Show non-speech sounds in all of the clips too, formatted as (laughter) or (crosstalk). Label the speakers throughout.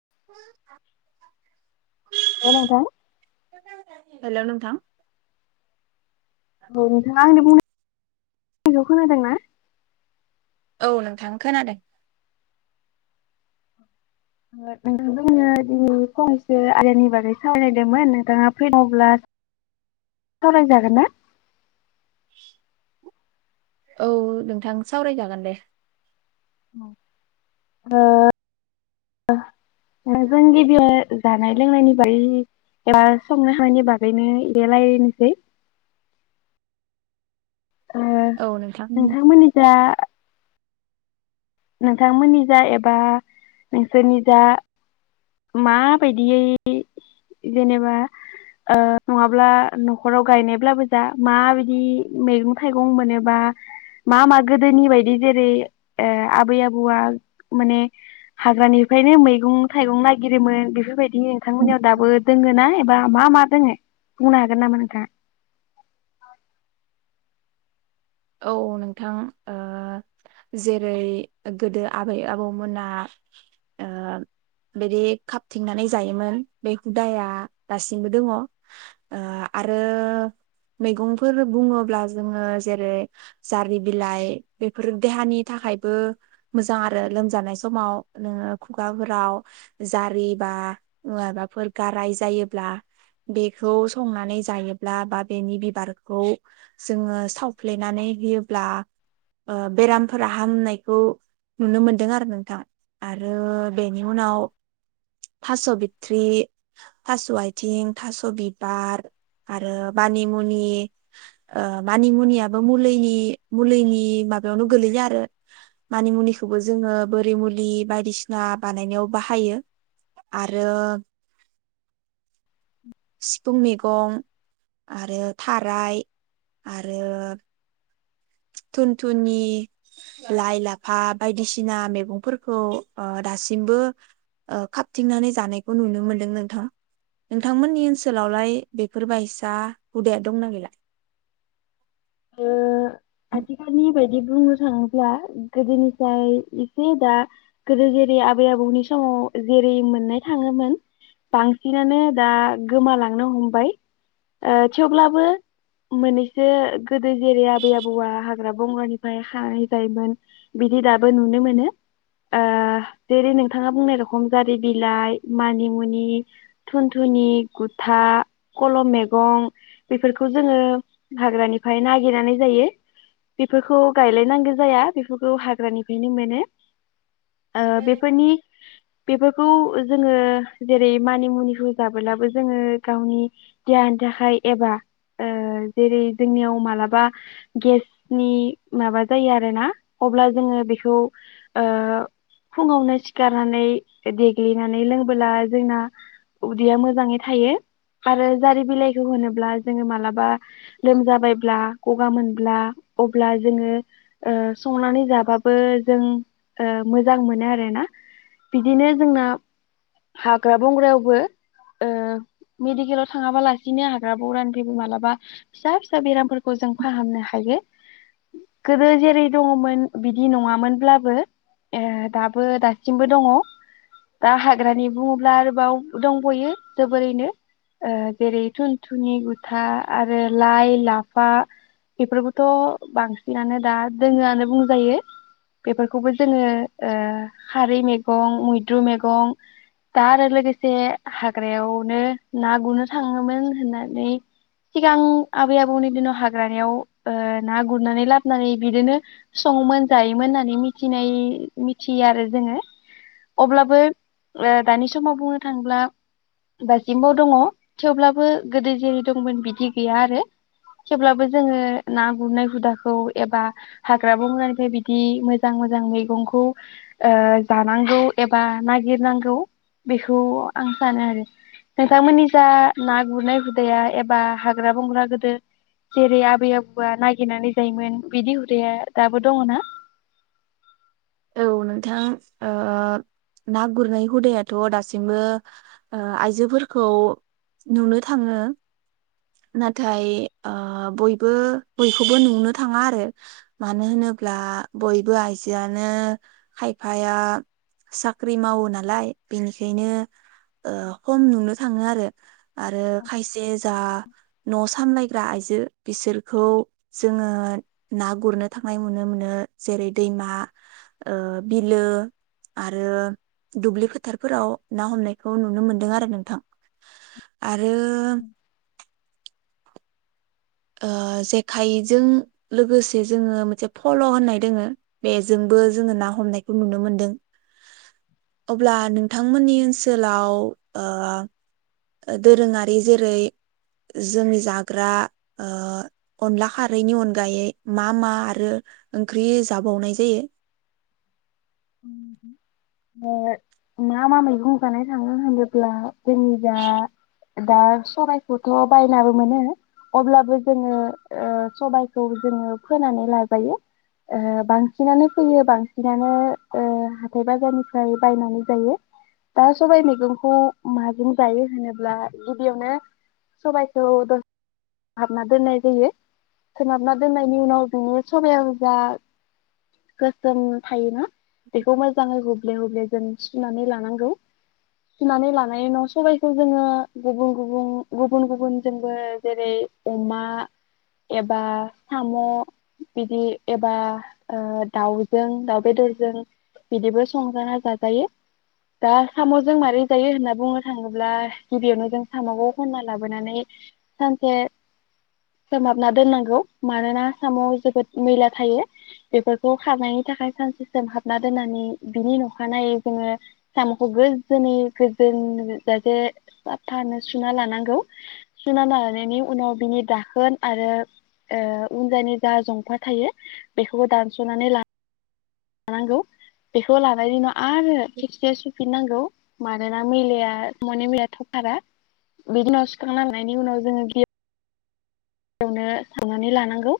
Speaker 1: (unintelligible)
Speaker 2: हेल नोंथां।
Speaker 1: हेलौ नोंथां।
Speaker 2: औ नोंथाङा आंनि बुंनाय खौ खोनादोंना?
Speaker 1: औ नोंथां खोनादों।
Speaker 2: नोंथां आंङो दिनै फंनैसो आदनि बागै सावरायनोमोन नोंथाङा फ्रील्बा सावरायजागोन ना।
Speaker 1: औ नोंथां सावराय जागोन दे।
Speaker 2: ओ जों गिबियाव जानाय लोंनायनि बागै एबा संनाय खावनायनि बागैनो एसे रायलायनोसै। ओ
Speaker 1: औ नोंथां
Speaker 2: नोंथांमोननि जा नोंथांमोननि जा एबा नोंसोरनि जा माबायदियै जेनेबा ओ नङाब्ला नखराव गायनायब्लाबो जा माबायदि मैगं थाइगं मोनोबा मा मा गोदोनि बायदि जेरै ओ आ आबै आबौआ माने हाग्रानिफ्रायनो मैगं थाइगं नायगिरोमोन बेफोर बायदिनो नोंथांमोननियाव दाबो दोङोना एबा मा मा दोङो बुंनो हागोन नामा नोंथाङा?
Speaker 1: औ नोंथां ओ जेरै गोदो आबै आबौमोना ओ बिदि खाबथिंनानै जायोमोन बे हुदाया दासिमबो दङ आरो मैगंफोर बुङोब्ला जोङो जेरै जारि बिलाइ बेफोर देहानि थाखायबो मोजां आरो लोमजानाय समाव नोङो खुगाफोराव जारि बा माबाफोर गाराय जायोब्ला बेखौ संनानै जायोब्ला बा बेनि बिबारखौ जोङो सावफ्ले नानै होयोब्ला ओ बेरामफोरा हामनायखौ नुनो मोनदों आरो नोंथां आरो बेनि उनाव थास बिथरि, थास आइथिं, थास बिबार आरो मानि मुनि ओ मानि मुनिआ बो मुलिनि मुलिनि माबायावनो गोलैयो आरो मानामुनि खौबो जोङो बोरि मुलि बायदिसिना बानायनायाव बाहायो आरो सिफुं मैगं आरो थाराय आरो थुन थुनि लाइ लाफा बायदिसिना मैगंफोरखौ ओ दासिमबो ओ खाबथिंनानै जानायखौ नुनो मोनदों नोंथां नोंथांमोननि ओनसोलावलाय बेफोरबायसा हुदाया दंना गैला?
Speaker 2: ओ आथिखालनिबायदि बुंडों। थाङोब्ला गोदोनिफ्राय एसे दा गोदो जेरै आबै आबौनि समाव जेरै मोननाय थाङोमोन बांसिनानो दा गोमालांनो हमबाय ओ थेवब्लाबो मोननैसो गोदो जेरै आबै आबौ आबौवा हाग्रा बंग्रानिफ्राय हायबायमोन बिदि दाबो नुनो मोनो ओ जेरै नोंथाङा बुंनाय रखम जारि बिलाइ मानिमुनि थुनथुनि गुथा खलम मैगं बेफोरखौ जोङो हाग्रानिफ्राय नागिरनानै जायो। बेफोरखौ गायलायनांगौ जाया बेफोरखौ हाग्रानिफ्रायनो मोनो। ओ बेफोरनि बेफोरखौ जोङो जेरै मानि मुनिखौ जाबोलाबो जोङो गावनि देहानि थाखाय एबा ओ जेरै जोंनियाव मालाबा गेसनि माबा जायो आरोना अब्ला जोङो बेखौ ओ फुङावनो सिखारनानै देग्लिनानै लोंबोला जोंना उदैया मोजाङै थायो आरो जारि बिलाइखौ होनोब्ला जोङो मालाबा लोमजाबायब्ला गगा मोन ब्ला अब्ला जोङो संनानै ओ जाबाबो जों मोजां मोनो आरोना बिदिनो जोंना हाग्रा बंग्रायावबो ओ मेडिकेलाव थाङाबा लासिनो हाग्रा बंग्रानिफ्रायबो मालाबा फिसा फिसा बेरामफोरखौ जों फाहामनो हाय हायो गोदो जेरै दङमोन बिदि नङामोनब्लाबो ओ दाबो दासिमबो दङ दा हाग्रानि बुङोब्ला आरोबाव दंबयो बेफोरखौथ बांसिनानो दा दोङोआनो बुंजायो बेफोरखौबो जोङो ओ खारै मैगं मैद्रु मैगं दा आरो लोगोसे हाग्रायावनो ना गुरनो थाङोमोन होननानै सिगां आबै आबौनि दिनाव हाग्रानिायाव ओ ना गुरनानै लाबोनानै बिदिनो सङोमोन जायोमोन होननानै मिथिनाय मिथियो आरो जोङो अब्लाबो ओ दानि समाव बुंनो थाङोब्ला दासिमबो दङ थेवब्लाबो गोदो जेरै दंमोन बिदि गैया आरो थेवब्लाबो जोङो ना गुरनाय हुदाखौ एबा हाग्रा बंग्रानिफ्राय बिदि मोजां मोजां मैगंखौ ओ जानांगौ एबा नागिरनांगौ बेखौ आं सानो आरो नोंथांमोननि जा ना गुरनाय हुदाया एबा हाग्रा बंग्रा गोदो जेरै आबै आब बा नागिरनानै जायोमोन बिदि हुदाया दाबो दङ ना?
Speaker 1: औ नोंथां ओ ना गुरनाय हुदायाथ दासिमबो आइजोफोरखौ नुनो थाङो नाथाय ओ बयबो बयखौबो नुनो थाङा आरो मानो होनोब्ला बयबो आइजोआ नो खायफाया साख्रि मावो नालाय बेनिखायनो खम नुनो थाङो आरो आरो खायसे जा न सामलायग्रा आइजो बिसोरखौ जोङो ना गुरनो थांनाय नुनो मोनो जेरै दैमा ओ बिलो आरो दुब्लि फोथारफोराव ना हमनायखौ नुनो मोनदों आरो नोंथां आरो ओ जेखाइजों लोगोसे जोङो मोनसे फल होननाय दोङो। बेजोंबो जोङो ना हमनायखौ नुनो मोनदों अब्ला नों बिथांमोननि ओनसोलाव ओ दोरोङारि जेरै जोंनि जाग्रा ओ अनला खारैनि अनगायै मा मा आरो ओंख्रि जाबावनाय जायो?
Speaker 2: (inaudible) मा मा मैगं जानाय थाङो होनोब्ला जोंनि जा दा सबखौथ बायनाबो मोनो अब्लाबो जोङो ओ सबायखौ जोङो फोनानै लाजायो ओ बांसिनानो फोयो बांसिनानो ओ हाथाइ बाजारनिफ्राय बायनानै जायो दा सबाइ मैगंखौ माजों जायो होनोब्ला गिबियावनो सबाइखौ द सोनहाबना दोननाय जायो सोनहाबना दोननायनि उनाव बिनि सबाब जा गोसोम थायोना बेखौ मोजाङै हुब्ले हब्ले जों सुनानै लानांगौ सुनानै लानाय उनाव सबाइखौ जोङो गुबुन गुबुन गुबुन गुबुनजोंबो जेरै अमा एबा साम' बिदि एबा ओ दाउजों दाउ बेदरजों बिदिबो संजाना जाजायो दा साम'जों मारै जायो होनना बुंनो थाङोब्ला गिबियावनो जों साम'खौ खन्ना लाबोनानै सानसे सोमहाबना दोननांगौ मानोना सामआव जोबोद मैला थायो बेफोरखौ खारनायनि थाखाय सानसे सोमहाबना दोननानै बिनि अखानायै जोङो साम'खौ गोजोनै गोजोनजासे साबथानो सुना लानांगौ। सुनिल लाहोनायनि उनाव बिनि दाखोन आरो ओ उनजायनि जा जंफा थायो बेखौबो दानसनानै ला लानांगौ बेखौ लानायनि उनाव आरो थिखसे सुफिननांगौ। मानोना मैलाया माने मैया थबखारा बिनि उनाव सुखांनां लानायनि उनाव जोङो एवनो सावनानै लानांगौ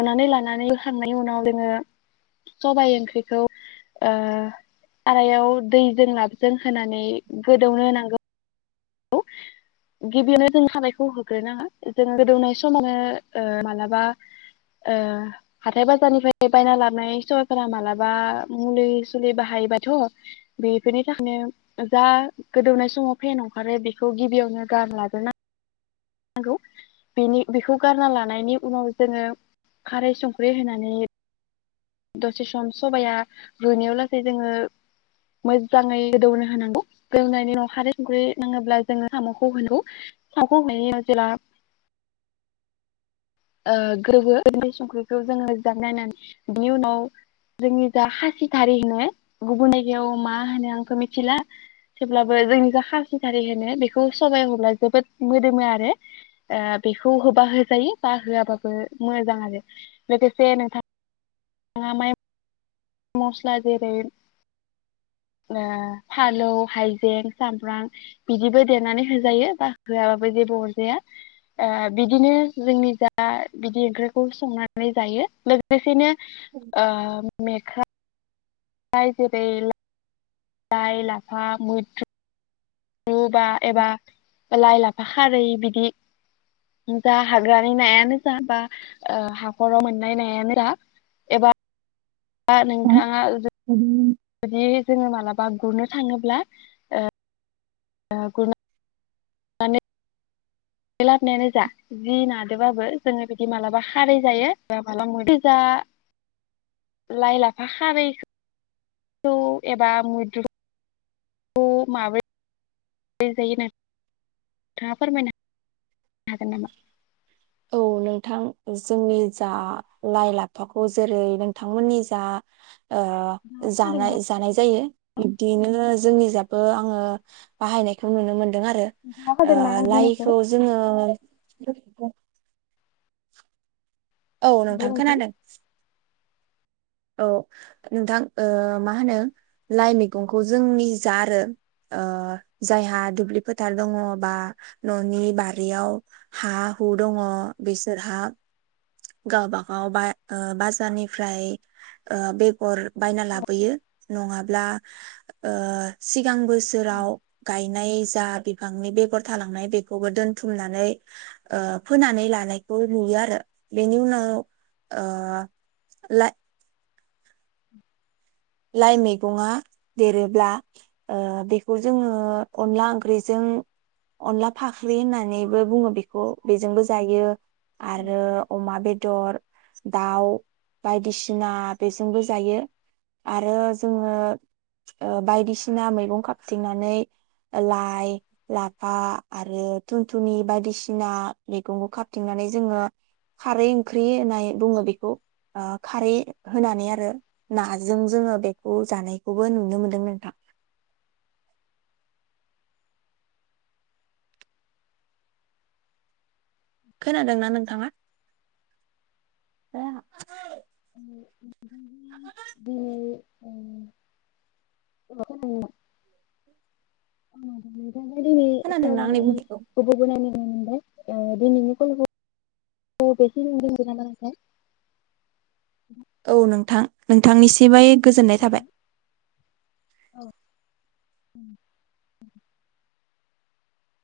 Speaker 2: एवनानै लानानै बोखांनायनि उनाव जोङो सबाय ओंख्रिखौ ओ आरायाव दैजों लाबजों होनानै गोदौनो होनांगौ। गौ गिबियावनो जों हाबानायखौ होग्रो नाङा जों गोदौनाय समावनो ओ मालाबा ओ हाथाय बाजारनिफ्राय बायना लाबनाय सबाइफोरा मालाबा मुलि सुलि बाहायोबाथ बेफोरनि थाखायनो जा गोदौनाय समाव फेनाव आरो बिखौ गिबियावनो गाहाम लाग्रोना नांगौ बेखौ गारना लानायनि उनाव जोङो खारै संख्रि होनानै दसे सम सबाया रुइनायाव लासै जोङो मोजाङै गोदौनो होनांगौ गोदौनायनि उन खारै संख्रि नाङोब्ला जोङो साम'खौ होनांगौ साम'खौ होनायनि उन जेब्ला ओ गोदौवो संख्रिखौ जोङो जानाय नायनानै बिनि उनाव जोंनि जा खासिखारि होनो गुबुन जायगायाव मा होनो आंथ मिथिला थेवब्लाबो जोंनि जा खासिथारि होनो बेखौ सबाइ होब्ला जोबोद मोदोमो आरो बेखौ होबा होजायो। ता होआबाबो मोजां आरो लोगोसे नोंथाङा जोङा माय मस्ला जेरै ओ फालौ हाइजें सामब्राम बिदिबो देरनानै होजायो बा होआबाबो जेबो अरजाया ओ बिदिनो जोंनि जा बिदि ओंख्रिखौ संनानै जायो लोगोसेनो ओ मे जाय जेरै लाइ लाफा मैथ्रु रुबा एबा लाय लाफा खारै बिदि जा हाग्रानि नायानो जा बा ओ हाखराव मोननाय नायानो जा एबा दा नोंथाङा जुदि जोङो मालाबा गुरनो थाङोब्ला ओ ओ गुरना माने लाबनायानो जा जि नादों बाबो जोङो बिदि मालाबा खारै जायो (unintelligible) लाइ लाफा खारै खौ एबा मैद्रु खौ माबाय दि जायो नोंथांआ फोरमायना हागोन नामा?
Speaker 1: औ नोंथां जोंनि जा लाइ लाफाखौ जेरै नोंथांमोननि जा ओ जानाय जानाय जायो बिब्दिनो जोंनि जाबबो आङो बाहायनायखौ नुनो मोनो आरो ओ
Speaker 2: खोनादोंना आं बुंनायखौ
Speaker 1: लाइखौ जोङो द औ नोंथां खोनादों। औ नोंथां ओ मा होनो लाइ मैगंखौ जोंनि जा आरो जायहा दुब्लि फोथार दङ बा ननि बारियाव हा हु दङ बिसोरहा गावबागाव बा ओ बाजारनिफ्राय। ओ बेगर बायना लाबोयो नङाब्ला ओ सि गां बोसोराव गायनाय। जा बिफांनि बेगर थालांनाय बेखौबो दोनथुमनानै ओ फोनानै लानायखौ नुयो आरो बेनि उनाव ओ ला
Speaker 2: उ
Speaker 1: लाइ मैगङा देरोब्ला ओ बेखौ जोङो अनला ओंख्रिजों अनला फाख्रि होननानैबो बुङो बेखौ बेजोंबो जायो। आरो अमा बेदर। दाउ बायदिसिना बेजोंबो जायो। आरो जोङो ओ बायदिसिना मैगं खाबथिंनानै लाइ लाफा आरो थुनथुनि बायदिसिना मैगंखौ खाबथिंनानै जोङो खारै ओंख्रि होननाय बुङो बेखौ ओ खारै होनानै आरो ना जों जोङो बेखौ जानायखौबो नुनो मोनदों नोंथां। खोनादोंना नोंथाङा?
Speaker 2: बि दिनै
Speaker 1: खोनादोंना आंनि (unintelligible)
Speaker 2: (unintelligible) (unintelligible)
Speaker 1: औ नोंथां नोंथांनिसिबाय। गोजोननाय थाबाय।
Speaker 2: औ उम।